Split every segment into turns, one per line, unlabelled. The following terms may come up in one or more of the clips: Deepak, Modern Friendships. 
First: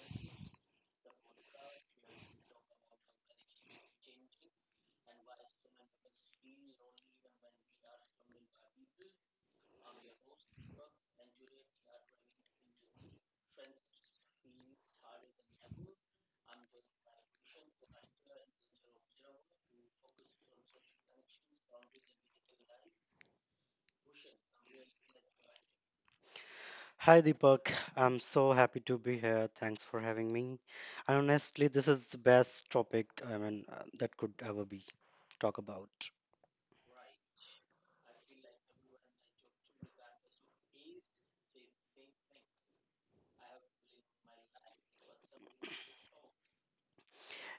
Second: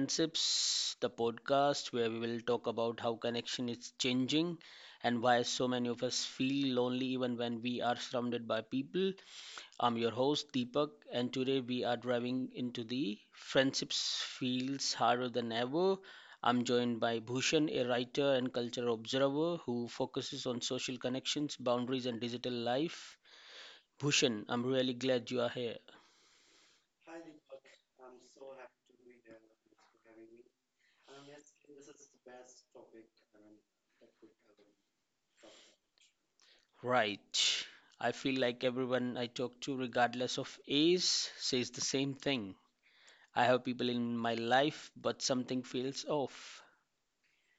Friendships, the podcast where we will talk about how connection is changing and why so many of us feel lonely even when we are surrounded by people. I'm your host, Deepak, and today we are driving into the friendships feels harder than ever. I'm joined by Bhushan, a writer and cultural observer who focuses on social connections, boundaries, and digital life. Bhushan, I'm really glad you are here.
Hi Deepak, I'm so happy to be here. Thanks for having me. And honestly, this is the best topic I mean that could ever be talk about.
Right. I feel like everyone I talk to, regardless of age, says the same thing. I have people in my life, but something feels off.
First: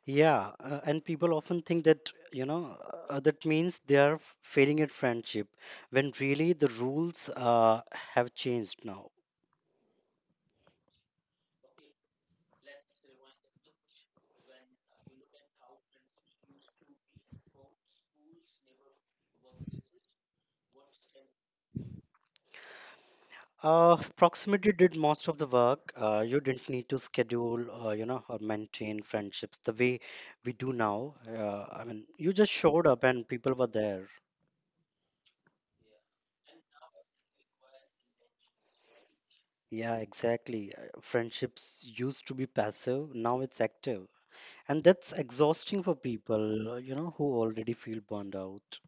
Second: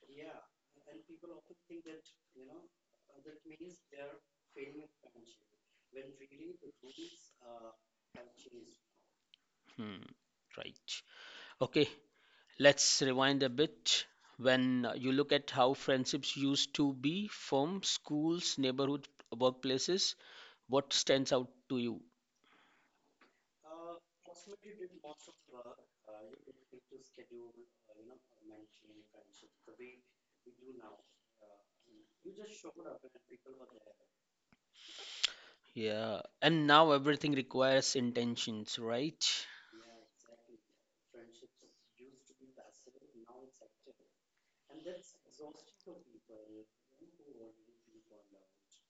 Yeah, and people often think that you know that means they are failing at friendship, when really the rules have changed now.
Hmm. Right. Okay, let's rewind a bit. When you look at how friendships used to be from schools, neighborhood, workplaces, what stands out to you?
Proximity did most of the work. You didn't need to schedule, you know, or maintain friendships the way we do now. I mean, you just showed up and people were there.
Yeah, and now everything requires intentions, right?
Yeah, exactly. Friendships used to be passive, now it's active. And that's exhausting for people, you know, who already feel burned out.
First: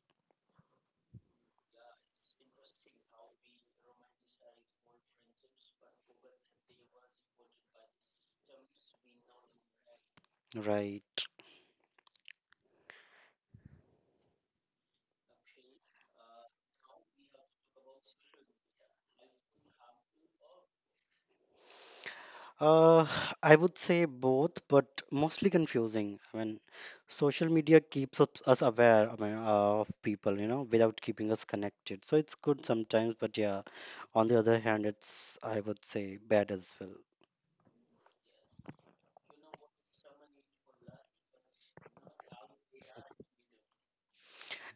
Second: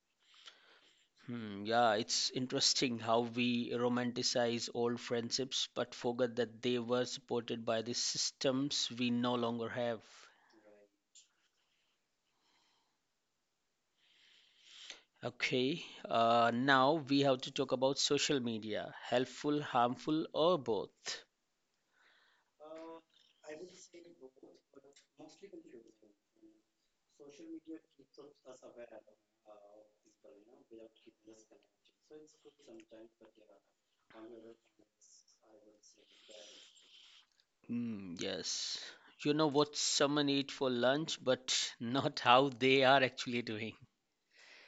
Hmm, yeah, it's interesting how we romanticize old friendships but forget that they were supported by the systems we no longer have.
Right.
Okay, now we have to talk about social media, helpful, harmful, or both.
Uh, I would say both, but mostly confusing. I mean, social media keeps us aware, I mean, of people, you know, without keeping us connected. So it's good sometimes, but yeah, on the other hand, it's, I would say, bad as well.
Hmm, yes. You know what someone ate for lunch, but not how they are actually doing.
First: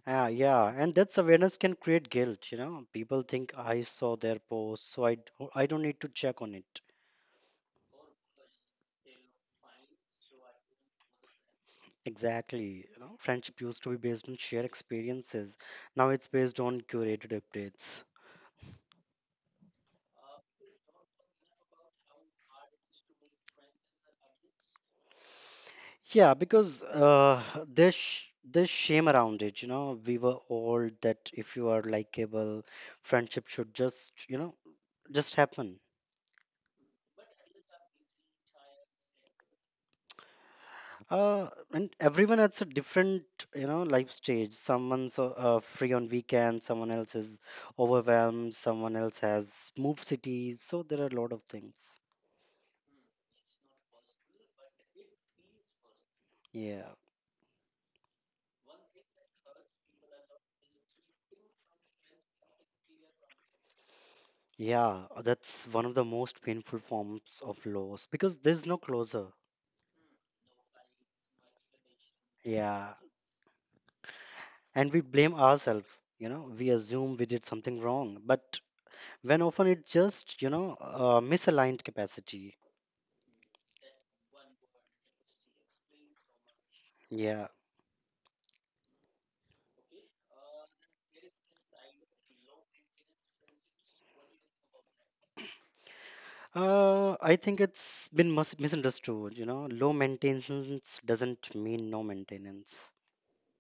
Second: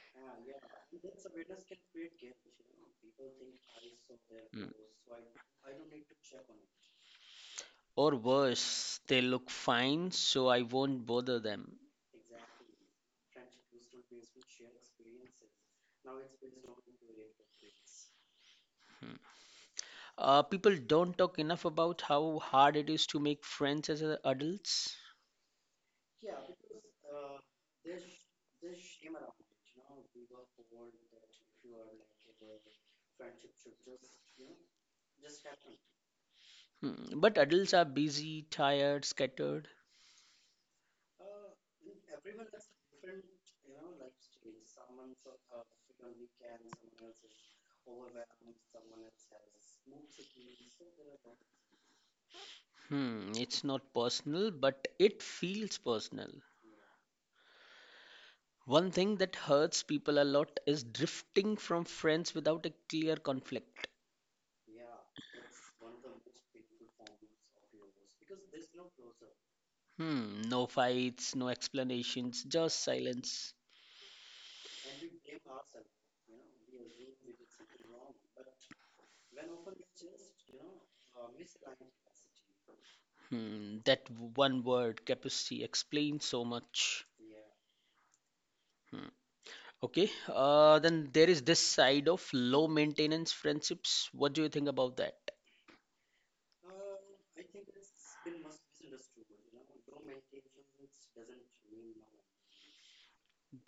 Ah, yeah, and that's awareness can create guilt, you know. People think I saw their post, so I don't need to check on it.
Or worse, they look fine, so I won't bother them.
Exactly. You know, friendship used to be based on shared experiences. Now it's based on curated updates.
People don't talk enough about how hard it is to make friends as adults.
Yeah, because there's there's shame around it. You know, we were all that if you are likable, friendship should just you know just happen.
Hmm. But adults are busy, tired, scattered.
And everyone has a different, you know, life stage. Someone's free on weekends, someone else is overwhelmed, someone else has moved cities. So there are a lot of things.
Hmm. It's not personal, but it feels personal.
Yeah.
One thing that hurts people a lot is drifting from friends without a clear conflict.
Yeah, that's one of the most painful forms of loss because there's no closure.
Hmm. No fights, no explanations, just
Yeah.
silence.
And we blame ourselves, you know, we assume we did something wrong, but when often it's just, you know, misaligned capacity.
Hmm. That one word, capacity, explains so much.
Yeah.
Hmm. Okay, then there is this side of low maintenance friendships. What do you think about that?
I think it's been misunderstood. You know, low maintenance doesn't mean no maintenance.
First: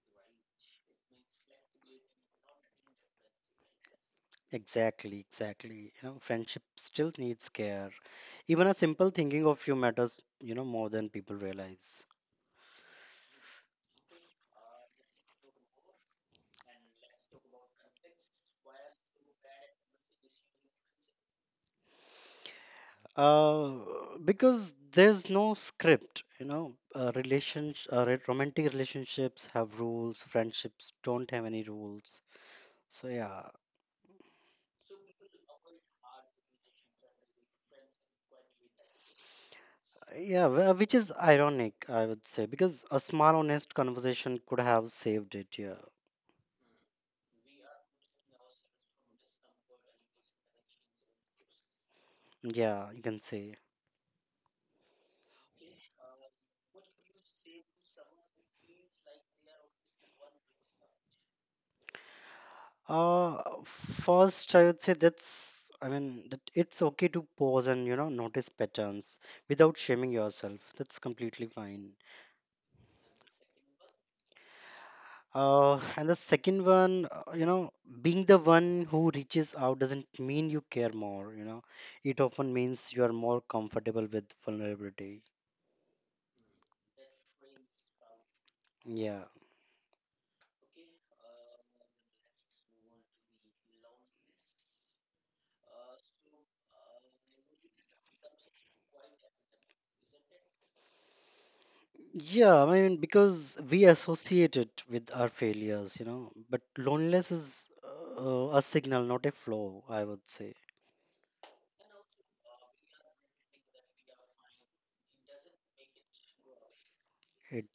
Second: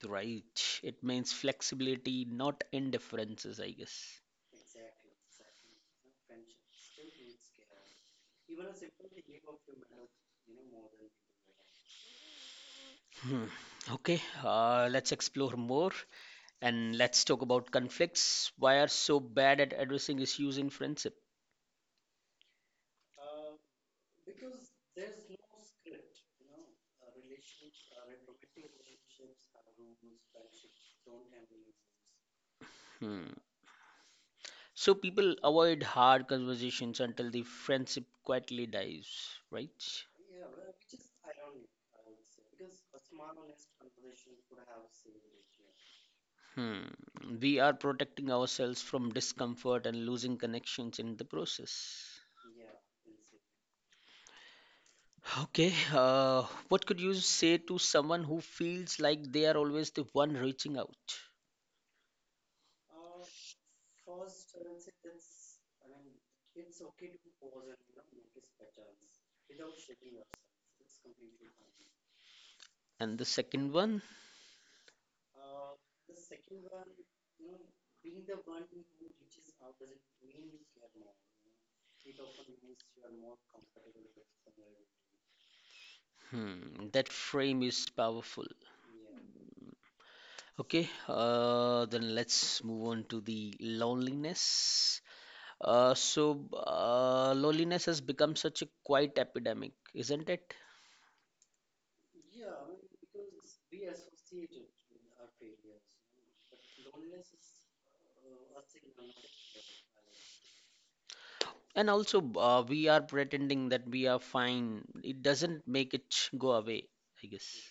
Right, it means flexibility, not indifferences, I guess.
Exactly, exactly. You know, friendship still needs care. Even a simple thinking of you matters, you know, more than people realize.
Hmm. Okay, let's explore more and let's talk about conflicts. Why are so bad at addressing issues in friendship?
Uh, because there's no script, you know, relations, romantic relationships have rules, friendships don't have any rules. So,
Hmm.
yeah.
So people avoid hard conversations until the friendship quietly dies, right?
Yeah, which is ironic, I would say, because a small, honest conversation could have saved it. Yeah,
Hmm. We are protecting ourselves from discomfort and losing connections in the process.
yeah, you can say.
Okay, what could you say to someone who feels like they are always the one reaching out?
First, I would say that's. I mean, that it's okay to pause and you know notice patterns without shaming yourself. That's completely fine.
And the second one,
And the second one, you know, being the one who reaches out doesn't mean you care more. You know, it often means you are more comfortable with vulnerability.
hmm, that frame is powerful.
Yeah.
Okay, then let's move on to the loneliness. Loneliness has become such a quiet epidemic, isn't it?
Yeah, I mean, because we associate it with our failures, you know, but loneliness is a signal, not a flaw, I would say.
And also, we are pretending that we are fine. It doesn't make it go away, I guess.
It,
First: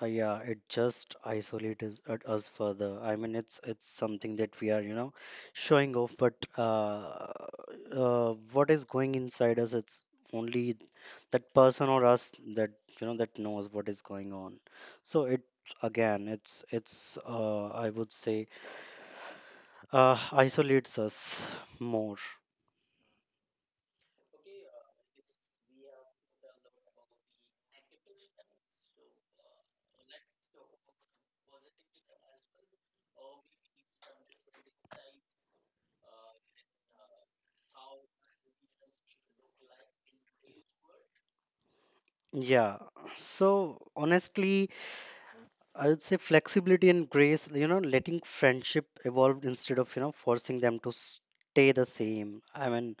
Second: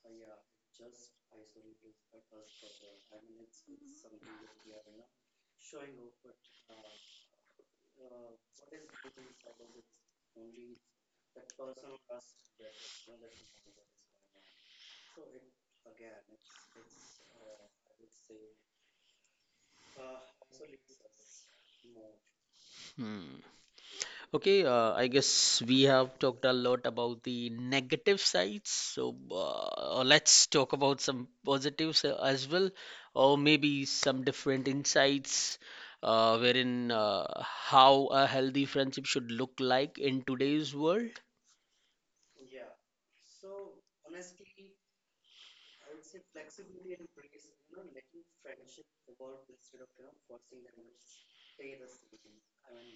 yeah, it just isolates us, at us further. I mean, it's something that we are, you know, showing off, but what is going inside us, it's only that person or us that, you know, that knows what is going on. So it, again, it's I would say isolates us more.
Hmm. Okay, I guess we have talked a lot about the negative sides. So let's talk about some positives as well, or maybe some different insights wherein how a healthy friendship should look like in today's world.
Yeah. So honestly, I would say flexibility and grace, you know, letting friendship evolve instead of, you know, forcing them to stay the same. I mean,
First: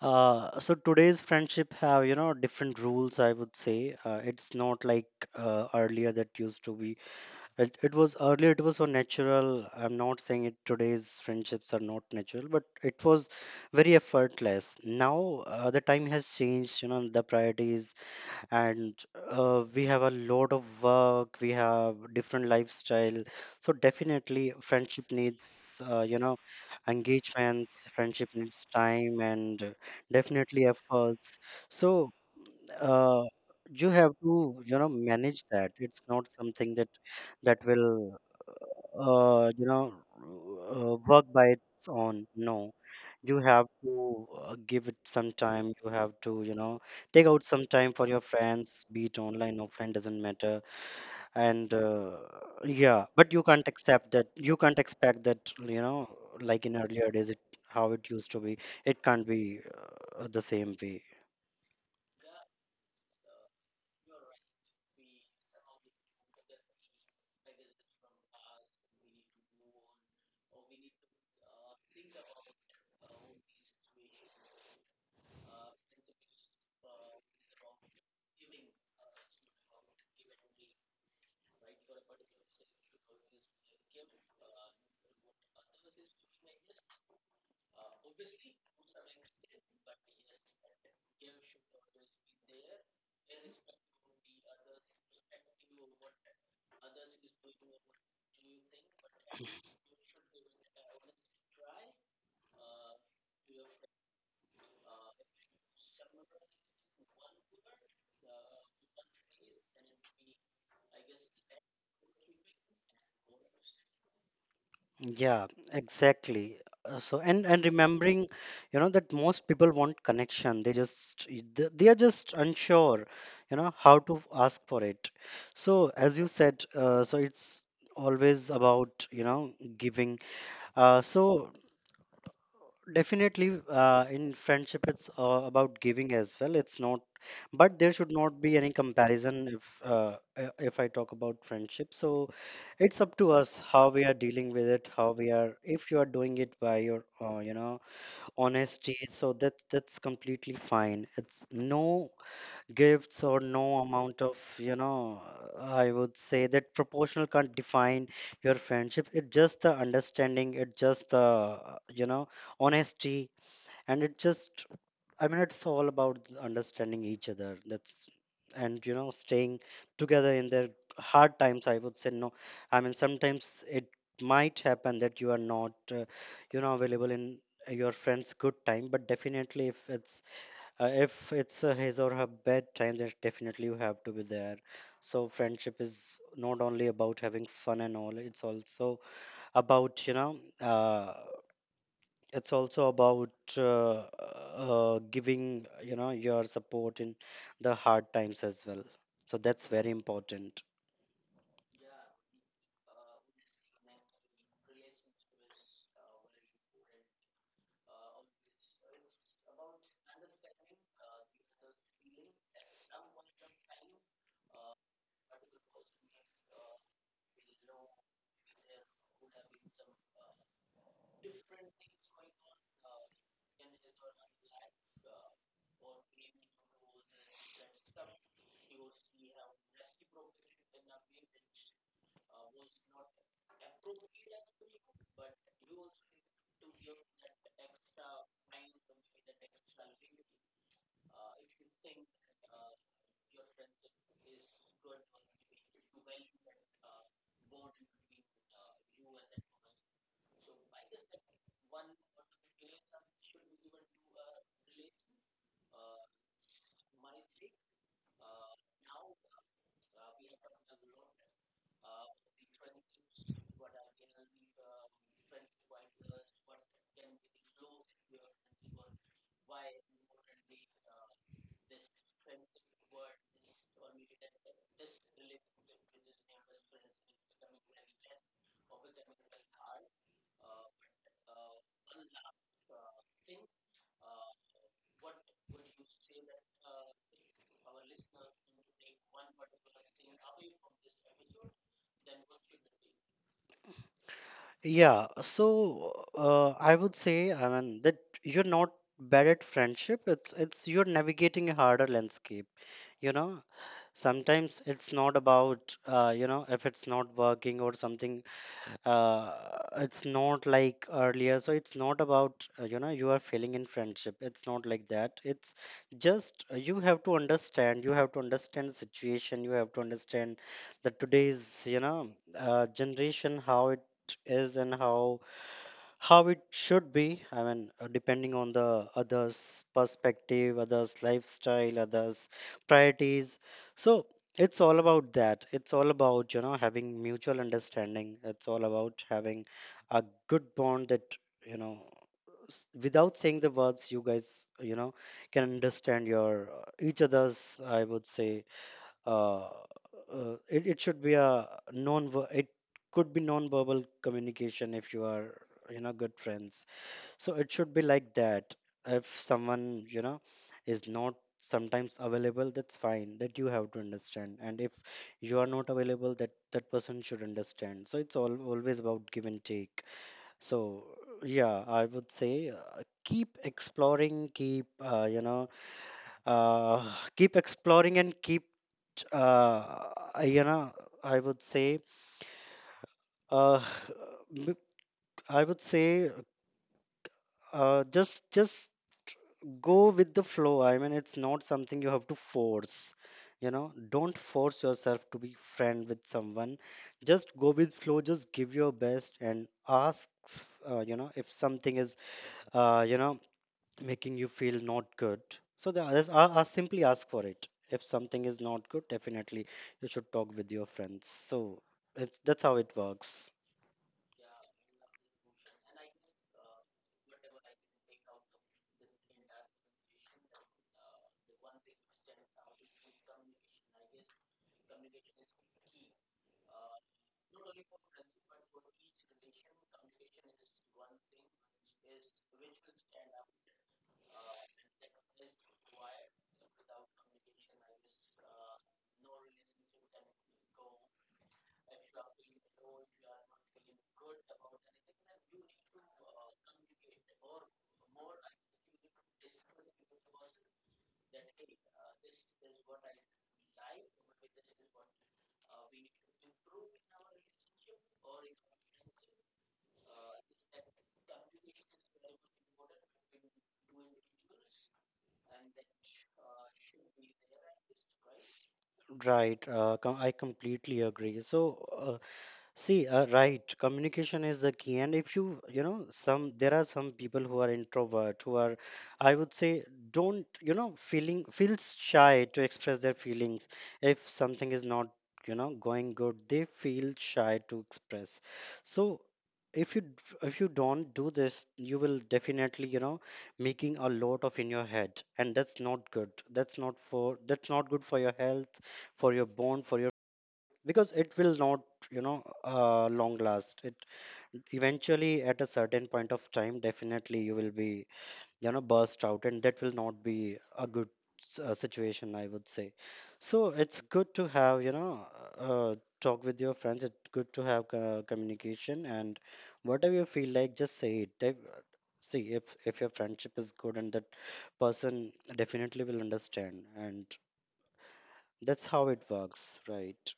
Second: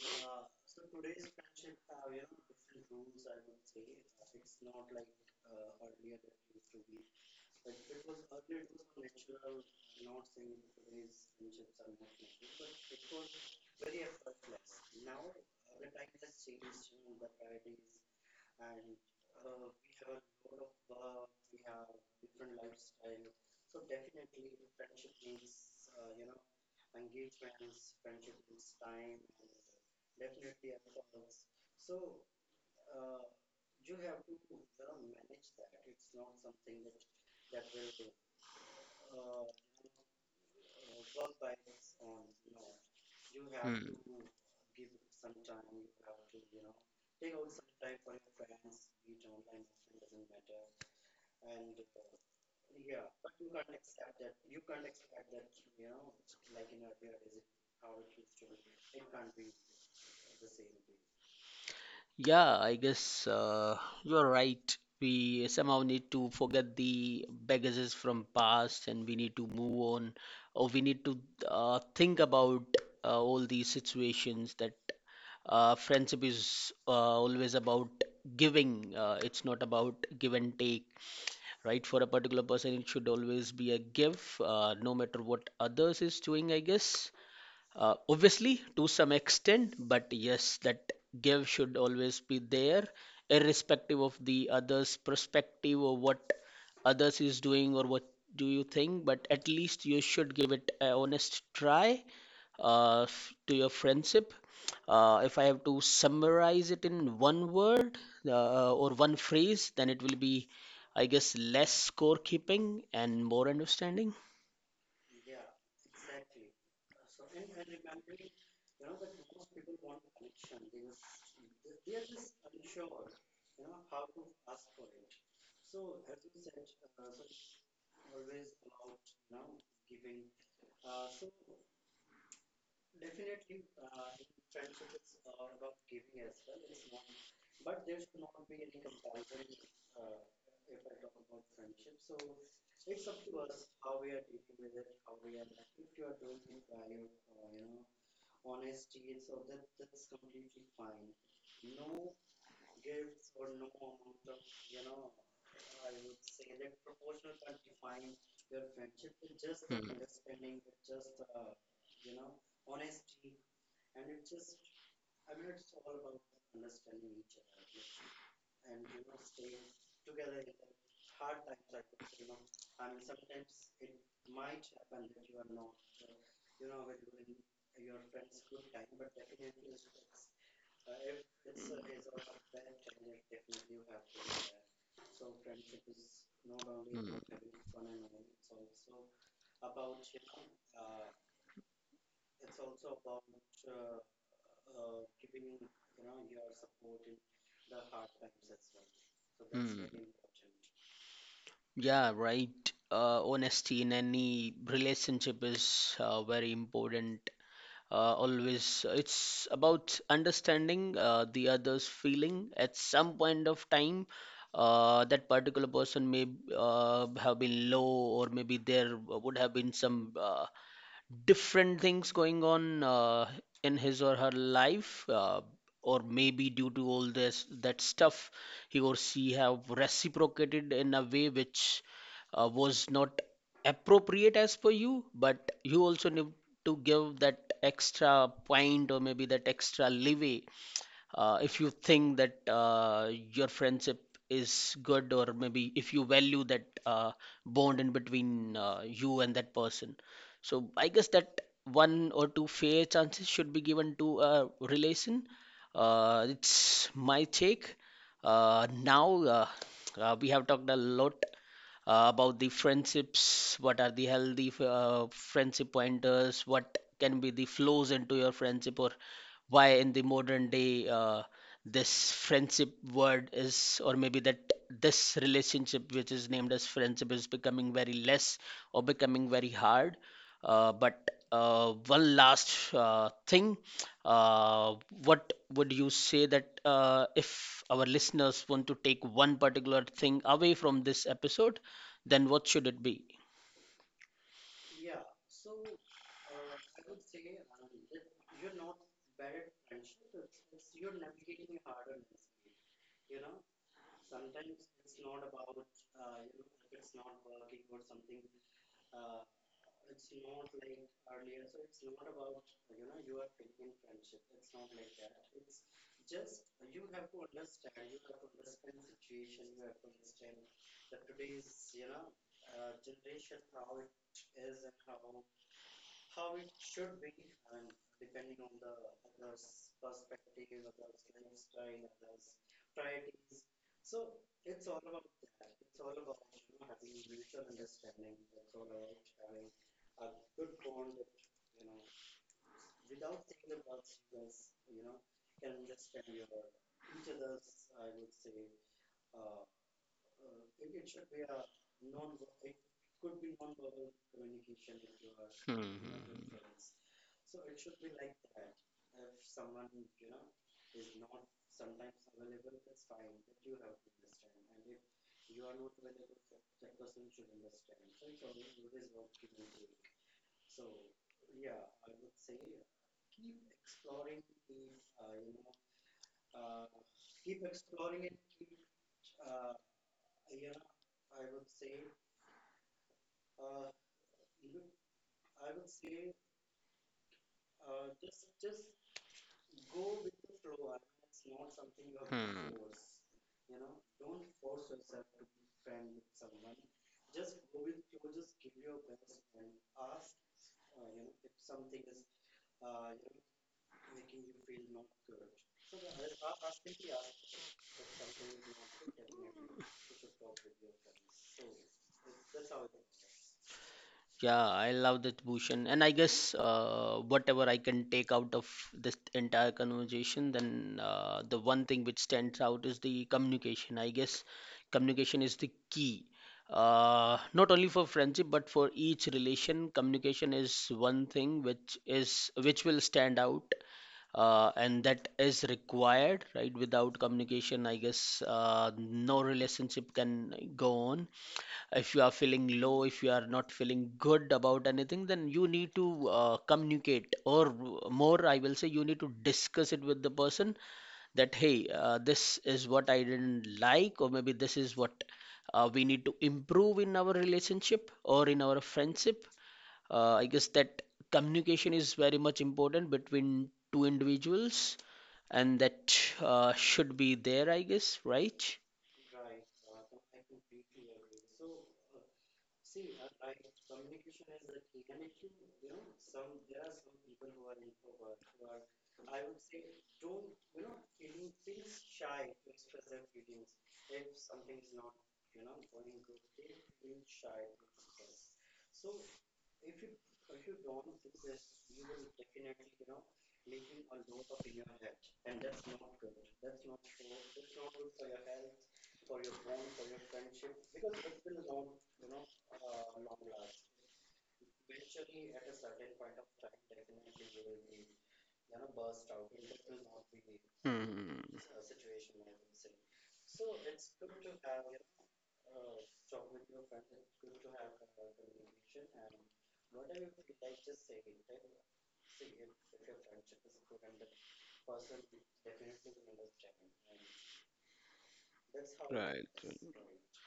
so today's friendship have, you know, different rules, I would say. It's not like earlier that used to be. It was earlier, it was so natural. I'm not saying it today's friendships are not natural, but it was very effortless. Now, the time has changed, you know, the priorities, and we have a lot of work, we have different lifestyle. So, definitely, friendship needs, you know, engagements, friendship needs time, and definitely efforts. So, uh, you have to, you know, manage that. It's not something that will you know, work by its own. No, you have
Hmm.
to give it some time. You have to, you know, take out some time for your friends, be it online, offline, doesn't matter. And yeah, but you can't accept that. You can't expect that, you know, like in earlier days, it how it used to be. It can't be the same way.
Yeah, I guess you're right. We somehow need to forget the baggages from past and we need to move on or we need to think about all these situations that friendship is always about giving. It's not about give and take, right? For a particular person, it should always be a give, no matter what others is doing, I guess. Obviously, to some extent, but yes, that give should always be there, irrespective of the other's perspective or what others is doing or what do you think. But at least you should give it a honest try to your friendship. If I have to summarize it in one word or one phrase, then it will be, I guess, less scorekeeping and more understanding.
Yeah, exactly. So and remembering, you know, that most people want connection. They just they are just unsure, you know, how to ask for it. So as you said, so it's always about, you know, giving. So definitely, in friendship, it's about giving as well. It's not, but there should not be any comparison if I talk about friendship. So it's up to us how we are dealing with it, how we are. If you are doing it by your, you know, honesty, so that's completely fine. It's no gifts or no amount of, you know, I would say that proportional can't define your friendship. It's just the
Hmm.
understanding. It's just the, you know, honesty and it just I mean it's all about understanding each other, that's and you know staying together in their hard times, I would say. No, I mean sometimes it might happen that you are not you know available in your friend's good time, but definitely if it's his or her bad time, then definitely you have to be there. So friendship is not only
Mm.
about having fun and all, it's also about you know it's also about uh, giving you know your support in the hard times as well. So that's
Mm.
very important.
Yeah, right. Honesty in any relationship is very important. Always, it's about understanding the other's feeling at some point of time. That particular person may have been low, or maybe there would have been some uh, different things going on in his or her life or maybe due to all this that stuff he or she have reciprocated in a way which was not appropriate as per you, but you also need to give that extra point or maybe that extra leeway if you think that your friendship is good or maybe if you value that bond in between you and that person. So I guess that one or two fair chances should be given to a relation. It's my take. Now we have talked a lot about the friendships, what are the healthy friendship pointers, what can be the flows into your friendship, or why in the modern day this friendship word is, or maybe that this relationship which is named as friendship is becoming very less or becoming very hard. But one last thing, uh, what would you say that if our listeners want to take one particular thing away from this episode, then what should it be?
Yeah, so I would say I mean that you're not bad at friendship, it's you're navigating a harder landscape, you know. Sometimes it's not about you know if it's not working or something, uh, it's not like earlier. So it's not about you know you are failing in friendship, it's not like that. It's just you have to understand, you have to understand the situation, you have to understand that today's you know generation how it is and how it should be. I mean depending on the others perspective, others lifestyle, others priorities. So it's all about that, it's all about you know having mutual understanding, it's all about having a good bond that you know without saying the words you guys you know can understand your each other's, I would say uh, it should be a non, it could be non-verbal communication if you are
Hmm.
you know good friends. So it should be like that. If someone you know is not sometimes available, that's fine, that you have to understand, and if you are not available, that that person should understand. So it's all always about give and take. So yeah, I would say keep exploring, keep you know keep exploring and keep uh, you know, I would say, uh, m- I would say, just go with the flow. I mean, it's not something you have to
Hmm.
force. You know, don't force yourself to be friend with someone. Just go with flow. Just give your best and ask. You know, if something is, you know, making you feel not good. So the others are simply ask for it. If something is not good, definitely you should talk with your friends. So it's that's how it works,
Yeah, I love that, Bhushan. And I guess whatever I can take out of this entire conversation, then the one thing which stands out is the communication. I guess communication is the key. Not only for friendship, but for each relation, communication is one thing which is which will stand out, and that is required, right? Without communication, I guess no relationship can go on. If you are feeling low, if you are not feeling good about anything, then you need to communicate, or more, I will say, you need to discuss it with the person that, hey, this is what I didn't like, or maybe this is what we need to improve in our relationship or in our friendship. I guess that communication is very much important between two individuals, and that should be there, I guess, right?
right? I completely agree. So see, right, communication is the key. And if you, you know, some, there are some people who are introvert, who are, I would say, don't, you know, feels shy to express their feelings. If something is not, you know, going good, they feel shy to express. So, if you d- if you don't do this you will definitely you know making a lot of in your head, and that's not good, that's not good for your health, for your bone, for your, because it will not you know long last. It eventually at a certain point of time definitely you will be you know burst out, and that will not be a good
Hmm.
situation, I would say. So it's good to have you know uh, talk with your friends, it's good to have communication, and whatever you feel like just say it. See, if your friendship is good and that person definitely will understand, and that's how it works, right?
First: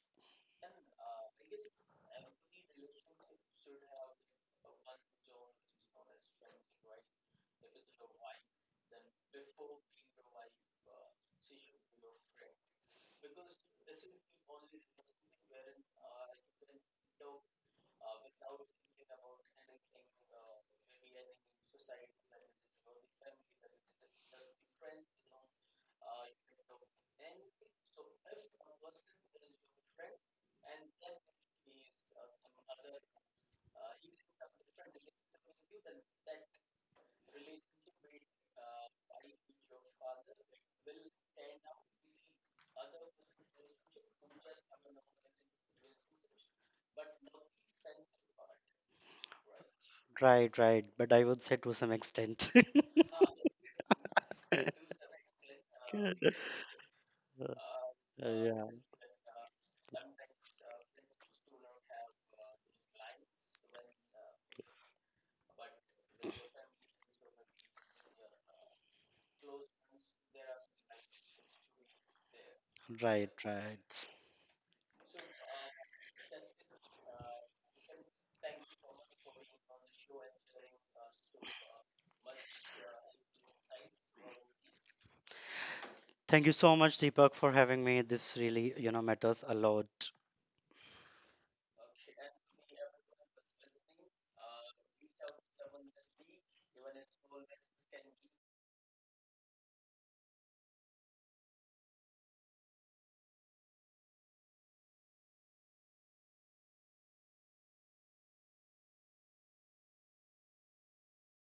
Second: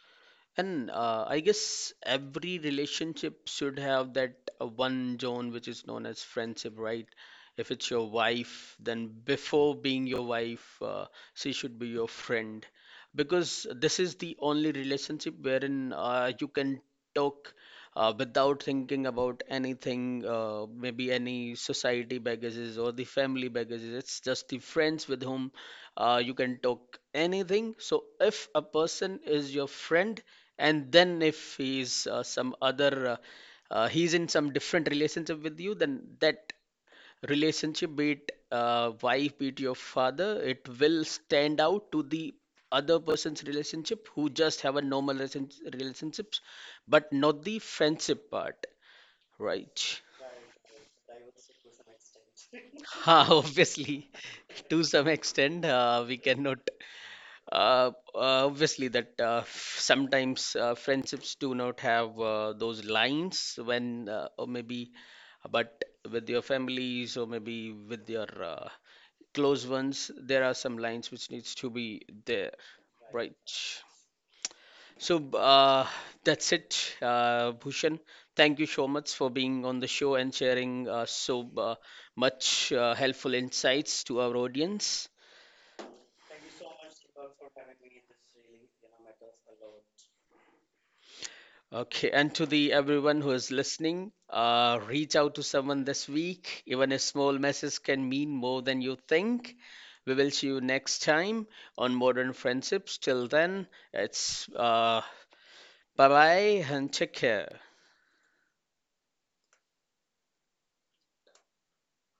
And I guess every relationship should have that one zone which is known as friendship, right? If it's your wife, then before being your wife, she should be your friend. Because this is the only relationship wherein you can talk without thinking about anything, maybe any society baggages or the family baggages. It's just the friends with whom you can talk anything. So if a person is your friend, and then if he's some other he's in some different relationship with you, then that relationship, be it wife, be it your father, it will stand out to the other person's relationship who just have a normal relationships, but not the friendship part, right?
Right, right. But I would say to some extent.
Ha, obviously to some extent we
Yeah.
cannot. Obviously, that sometimes friendships do not have those lines when, or maybe, but with your families or maybe with your close ones, there are some lines which needs to be there,
Right,
right?
right.
So that's it, Bhushan. Thank you so much for being on the show and sharing so much helpful insights to our audience.
Thank you so much, Deepak, for having me. This really, you know, matters a lot.
Okay, and to the everyone who is listening, reach out to someone this week. Even a small message can mean more than you think. We will see you next time on Modern Friendships. Till then, it's bye bye and take care.